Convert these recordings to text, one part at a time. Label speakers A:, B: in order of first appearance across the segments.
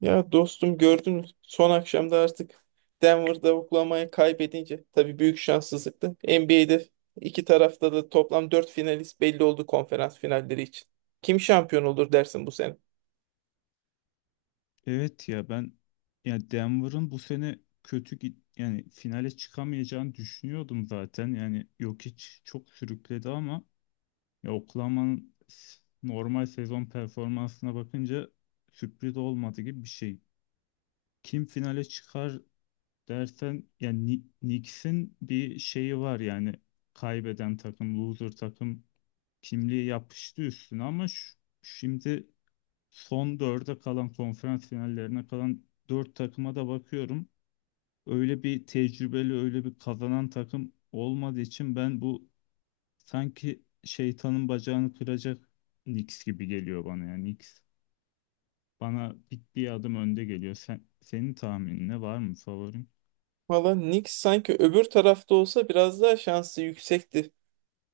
A: Ya dostum, gördün mü? Son akşamda artık Denver'da Oklahoma'yı kaybedince tabii büyük şanssızlıktı. NBA'de iki tarafta da toplam 4 finalist belli oldu, konferans finalleri için. Kim şampiyon olur dersin bu sene?
B: Evet ya ben ya Denver'ın bu sene kötü yani finale çıkamayacağını düşünüyordum zaten. Yani Jokic çok sürükledi ama ya Oklahoma'nın normal sezon performansına bakınca sürpriz olmadı gibi bir şey. Kim finale çıkar dersen yani Knicks'in bir şeyi var yani kaybeden takım, loser takım kimliği yapıştı üstüne ama şimdi son dörde kalan, konferans finallerine kalan dört takıma da bakıyorum. Öyle bir tecrübeli, öyle bir kazanan takım olmadığı için ben bu sanki şeytanın bacağını kıracak Knicks gibi geliyor bana, yani Knicks. Bana bir adım önde geliyor. Senin tahminin ne, var mı favorin?
A: Valla Knicks sanki öbür tarafta olsa biraz daha şansı yüksekti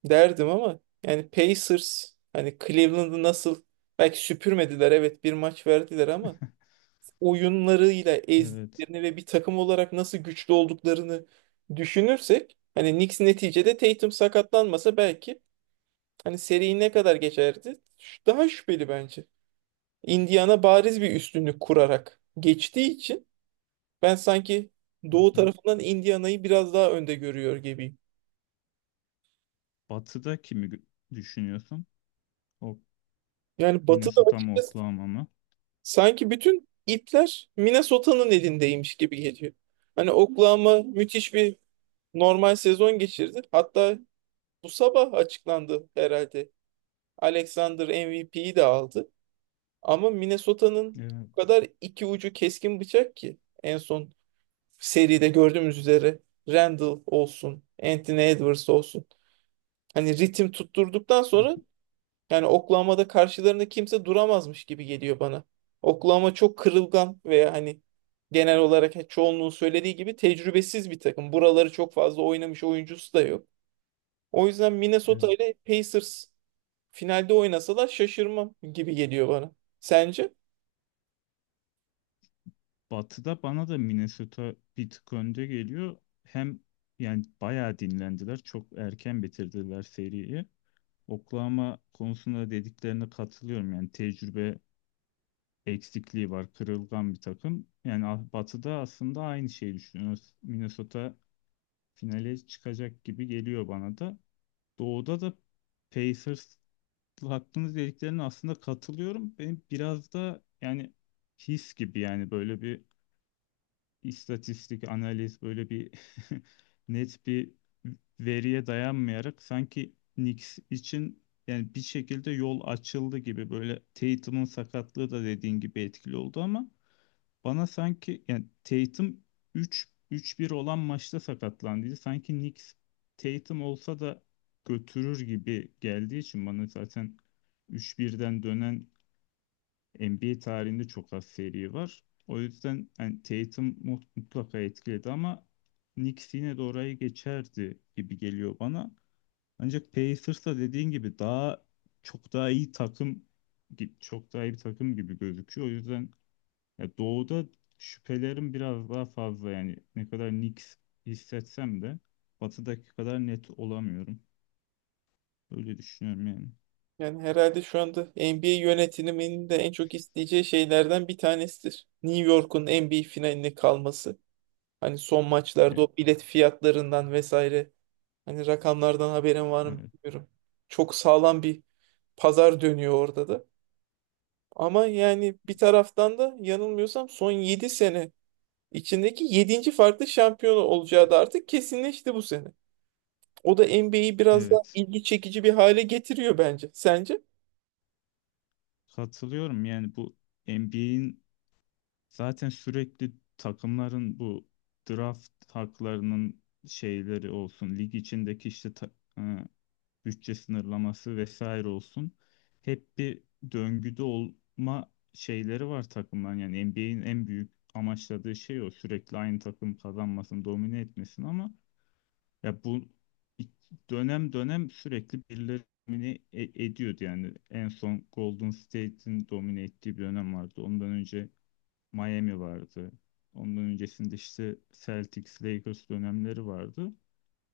A: derdim, ama yani Pacers hani Cleveland'ı nasıl, belki süpürmediler, evet, bir maç verdiler ama oyunlarıyla
B: Evet.
A: ezdiklerini ve bir takım olarak nasıl güçlü olduklarını düşünürsek, hani Knicks neticede Tatum sakatlanmasa belki hani seri ne kadar geçerdi? Daha şüpheli bence. Indiana bariz bir üstünlük kurarak geçtiği için ben sanki
B: Hı
A: Doğu
B: hı.
A: tarafından Indiana'yı biraz daha önde görüyor gibiyim.
B: Batı'da kimi düşünüyorsun? O,
A: Yani Batı'da
B: Minnesota mı
A: açıkçası,
B: Oklahoma mı?
A: sanki bütün ipler Minnesota'nın elindeymiş gibi geliyor. Hani Oklahoma müthiş bir normal sezon geçirdi. Hatta bu sabah açıklandı herhalde. Alexander MVP'yi de aldı. Ama Minnesota'nın
B: Evet.
A: bu kadar iki ucu keskin bıçak ki, en son seride gördüğümüz üzere Randall olsun, Anthony Edwards olsun, hani ritim tutturduktan
B: Hı
A: sonra,
B: hı.
A: yani Oklahoma'da karşılarında kimse duramazmış gibi geliyor bana. Oklahoma çok kırılgan, veya hani genel olarak çoğunluğun söylediği gibi tecrübesiz bir takım. Buraları çok fazla oynamış oyuncusu da yok. O yüzden Minnesota
B: Evet.
A: ile Pacers finalde oynasalar şaşırmam gibi geliyor bana. Sence?
B: Batı'da bana da Minnesota bir tık önde geliyor. Hem yani bayağı dinlendiler. Çok erken bitirdiler seriyi. Oklahoma konusunda dediklerine katılıyorum. Yani tecrübe eksikliği var. Kırılgan bir takım. Yani Batı'da aslında aynı şeyi düşünüyoruz. Minnesota finale çıkacak gibi geliyor bana da. Doğu'da da Pacers hakkınız dediklerine aslında katılıyorum. Benim biraz da yani his gibi, yani böyle bir istatistik, analiz böyle bir net bir veriye dayanmayarak, sanki Knicks için yani bir şekilde yol açıldı gibi; böyle Tatum'un sakatlığı da dediğin gibi etkili oldu ama bana sanki, yani Tatum 3 3-1 olan maçta sakatlandıydı. Sanki Knicks Tatum olsa da götürür gibi geldiği için bana, zaten 3-1'den dönen NBA tarihinde çok az seri var. O yüzden yani mutlaka etkiledi ama Knicks yine de orayı geçerdi gibi geliyor bana. Ancak Pacers da dediğin gibi daha çok daha iyi takım gi- çok daha iyi bir takım gibi gözüküyor. O yüzden ya doğuda şüphelerim biraz daha fazla, yani ne kadar Knicks hissetsem de batıdaki kadar net olamıyorum. Öyle düşünüyorum yani.
A: Yani herhalde şu anda NBA yönetiminin de en çok isteyeceği şeylerden bir tanesidir New York'un NBA finaline kalması. Hani son maçlarda
B: E,
A: o bilet fiyatlarından vesaire, hani rakamlardan haberin var mı
B: evet,
A: bilmiyorum. Çok sağlam bir pazar dönüyor orada da. Ama yani bir taraftan da, yanılmıyorsam, son 7 sene içindeki yedinci farklı şampiyon olacağı da artık kesinleşti bu sene. O da NBA'yi biraz daha
B: evet.
A: ilgi çekici bir hale getiriyor bence. Sence?
B: Katılıyorum yani, bu NBA'in. Zaten sürekli takımların bu draft haklarının şeyleri olsun, lig içindeki işte e, bütçe sınırlaması vesaire olsun. Hep bir döngüde olma şeyleri var takımların. Yani NBA'in en büyük amaçladığı şey o. Sürekli aynı takım kazanmasın, domine etmesin. Ama ya bu, dönem dönem sürekli birileri ediyordu yani. En son Golden State'in domine ettiği bir dönem vardı. Ondan önce Miami vardı. Ondan öncesinde işte Celtics, Lakers dönemleri vardı.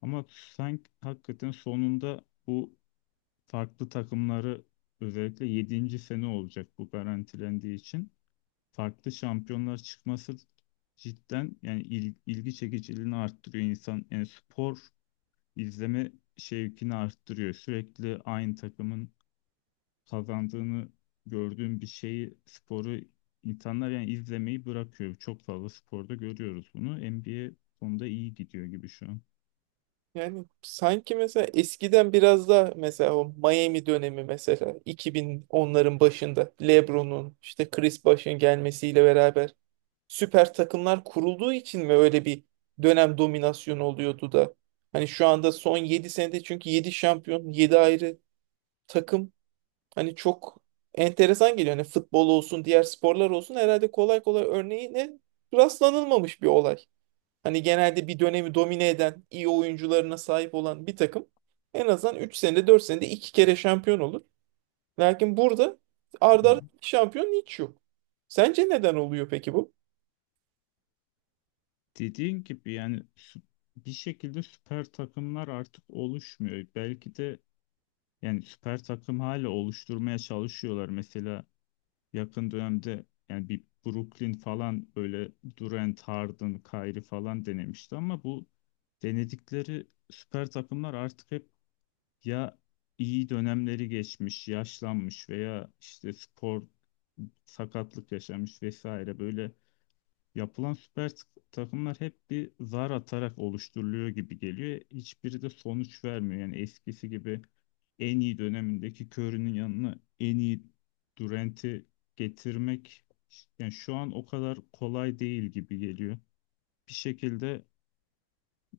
B: Ama sanki hakikaten sonunda bu farklı takımları, özellikle 7. sene olacak, bu garantilendiği için farklı şampiyonlar çıkması cidden yani ilgi çekiciliğini arttırıyor. İnsan yani spor izleme şevkini arttırıyor. Sürekli aynı takımın kazandığını gördüğüm bir şeyi, sporu, insanlar yani izlemeyi bırakıyor. Çok fazla sporda görüyoruz bunu. NBA konuda iyi gidiyor gibi şu an.
A: Yani sanki mesela eskiden biraz daha, mesela o Miami dönemi, mesela 2010'ların başında LeBron'un, işte Chris Bosh'un gelmesiyle beraber süper takımlar kurulduğu için mi öyle bir dönem dominasyonu oluyordu da? Hani şu anda son 7 senede, çünkü 7 şampiyon, 7 ayrı takım, hani çok enteresan geliyor. Hani futbol olsun, diğer sporlar olsun, herhalde kolay kolay örneğine rastlanılmamış bir olay. Hani genelde bir dönemi domine eden, iyi oyuncularına sahip olan bir takım en azından 3 senede, 4 senede 2 kere şampiyon olur. Lakin burada arda
B: Evet.
A: arda iki şampiyon hiç yok. Sence neden oluyor peki bu?
B: Dediğin gibi yani bir şekilde süper takımlar artık oluşmuyor. Belki de yani süper takım hala oluşturmaya çalışıyorlar. Mesela yakın dönemde yani bir Brooklyn falan, böyle Durant, Harden, Kyrie falan denemişti ama bu denedikleri süper takımlar artık hep ya iyi dönemleri geçmiş, yaşlanmış veya işte spor sakatlık yaşamış vesaire, böyle yapılan takımlar hep bir zar atarak oluşturuluyor gibi geliyor. Hiçbiri de sonuç vermiyor. Yani eskisi gibi en iyi dönemindeki Curry'nin yanına en iyi Durant'i getirmek yani, şu an o kadar kolay değil gibi geliyor. Bir şekilde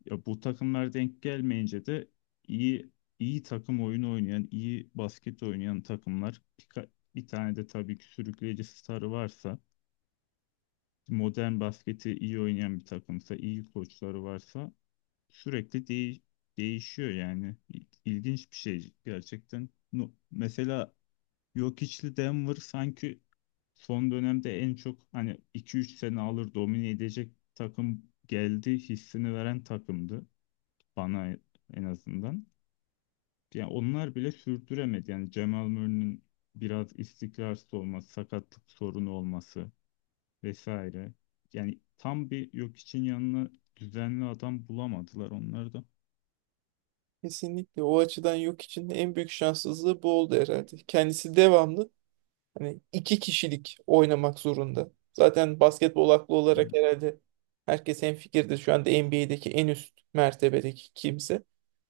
B: ya bu takımlar denk gelmeyince de iyi iyi takım oyunu oynayan, iyi basket oynayan takımlar, bir tane de tabii ki sürükleyici starı varsa, modern basketi iyi oynayan bir takımsa, iyi koçları varsa sürekli değişiyor yani. İlginç bir şey gerçekten. Mesela Jokic'li Denver sanki son dönemde en çok, hani 2-3 sene alır domine edecek takım geldi hissini veren takımdı bana, en azından. Yani onlar bile sürdüremedi. Yani Jamal Murray'nin biraz istikrarsız olması, sakatlık sorunu olması vesaire. Yani tam bir yok için yanına düzenli adam bulamadılar onları da.
A: Kesinlikle o açıdan Yok için en büyük şanssızlığı bu oldu herhalde. Kendisi devamlı hani iki kişilik oynamak zorunda. Zaten basketbol aklı olarak
B: Evet,
A: herhalde herkes hemfikirdir, şu anda NBA'deki en üst mertebedeki kimse.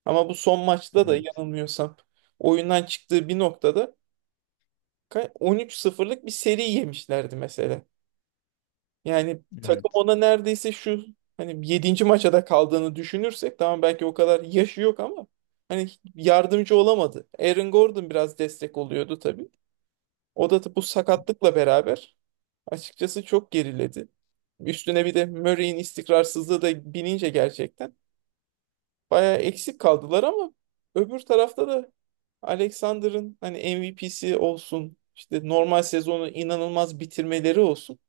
A: Ama bu son maçta da
B: evet.
A: yanılmıyorsam, oyundan çıktığı bir noktada 13 sıfırlık bir seri yemişlerdi mesela. Yani takım
B: Evet.
A: ona neredeyse, şu hani yedinci maça da kaldığını düşünürsek, tamam belki o kadar yaşı yok, ama hani yardımcı olamadı. Aaron Gordon biraz destek oluyordu tabii. O da bu sakatlıkla beraber açıkçası çok geriledi. Üstüne bir de Murray'in istikrarsızlığı da binince gerçekten bayağı eksik kaldılar, ama öbür tarafta da Alexander'ın hani MVP'si olsun, işte normal sezonu inanılmaz bitirmeleri olsun.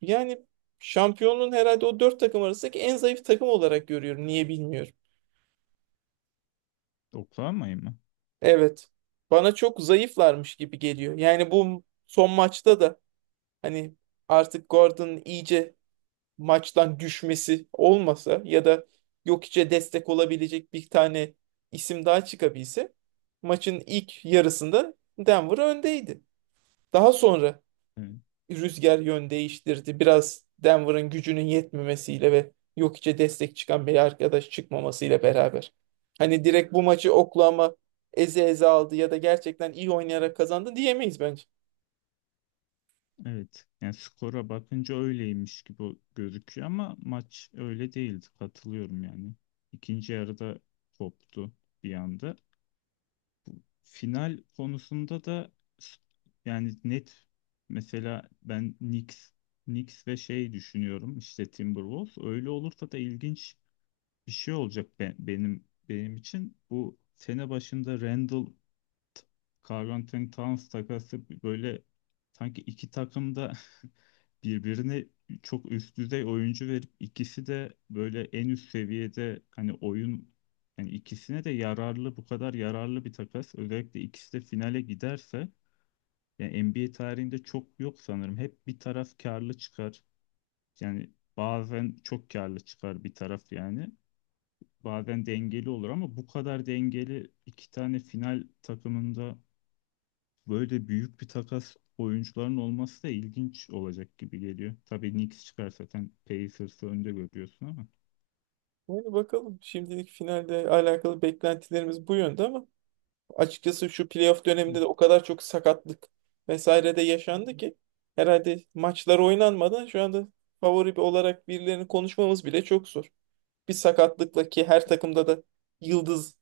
A: Yani şampiyonluğun, herhalde o dört takım arasındaki en zayıf takım olarak görüyorum. Niye bilmiyorum.
B: Oklahoma'yı mı?
A: Evet. Bana çok zayıflarmış gibi geliyor. Yani bu son maçta da, hani artık Gordon iyice maçtan düşmesi olmasa, ya da Jokic'e destek olabilecek bir tane isim daha çıkabilse, maçın ilk yarısında Denver öndeydi. Daha sonra
B: Evet,
A: rüzgar yön değiştirdi. Biraz Denver'ın gücünün yetmemesiyle ve Jokic'e destek çıkan bir arkadaş çıkmamasıyla beraber, hani direkt bu maçı Oklahoma eze eze aldı ya da gerçekten iyi oynayarak kazandı diyemeyiz bence.
B: evet. Yani skora bakınca öyleymiş gibi gözüküyor ama maç öyle değildi. Katılıyorum yani. İkinci yarıda koptu bir anda. Final konusunda da s- yani net, mesela ben Knicks ve şey düşünüyorum, işte Timberwolves. Öyle olursa da ilginç bir şey olacak. Benim için bu sene başında Randall T- Karl-Anthony Towns takası, böyle sanki iki takım da birbirine çok üst düzey oyuncu verip ikisi de böyle en üst seviyede, hani oyun, yani ikisine de yararlı, bu kadar yararlı bir takas. Özellikle ikisi de finale giderse yani NBA tarihinde çok yok sanırım. Hep bir taraf karlı çıkar. Yani bazen çok karlı çıkar bir taraf yani. Bazen dengeli olur ama bu kadar dengeli iki tane final takımında böyle büyük bir takas, oyuncuların olması da ilginç olacak gibi geliyor. Tabii Knicks çıkar, zaten Pacers'ı önde görüyorsun ama.
A: Yani bakalım, şimdilik finalde alakalı beklentilerimiz bu yönde, ama açıkçası şu playoff
B: Hı.
A: döneminde de o kadar çok sakatlık vesaire de yaşandı ki, herhalde maçlar oynanmadan şu anda favori olarak birilerini konuşmamız bile çok zor. Bir sakatlıkla ki, her takımda da yıldız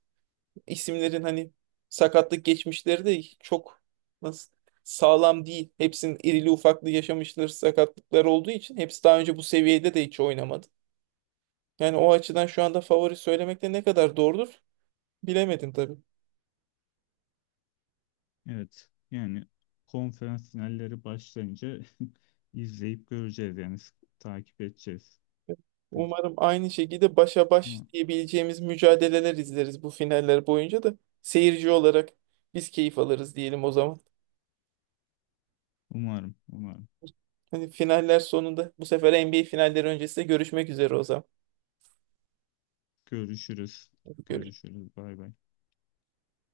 A: isimlerin hani sakatlık geçmişleri de çok, nasıl, sağlam değil. Hepsinin irili ufaklı yaşamışları sakatlıklar olduğu için, hepsi daha önce bu seviyede de hiç oynamadı. Yani o açıdan şu anda favori söylemek de ne kadar doğrudur, bilemedim tabii.
B: Evet yani konferans finalleri başlayınca izleyip göreceğiz yani, takip edeceğiz. Güz-
A: Umarım aynı şekilde başa baş
B: ama
A: diyebileceğimiz mücadeleler izleriz bu finaller boyunca da, seyirci olarak biz keyif alırız diyelim o zaman.
B: umarım, umarım.
A: Hani finaller sonunda, bu sefer NBA finalleri öncesinde görüşmek üzere o zaman.
B: Görüşürüz.
A: Görüşürüz.
B: Görüşürüz. Bay bay.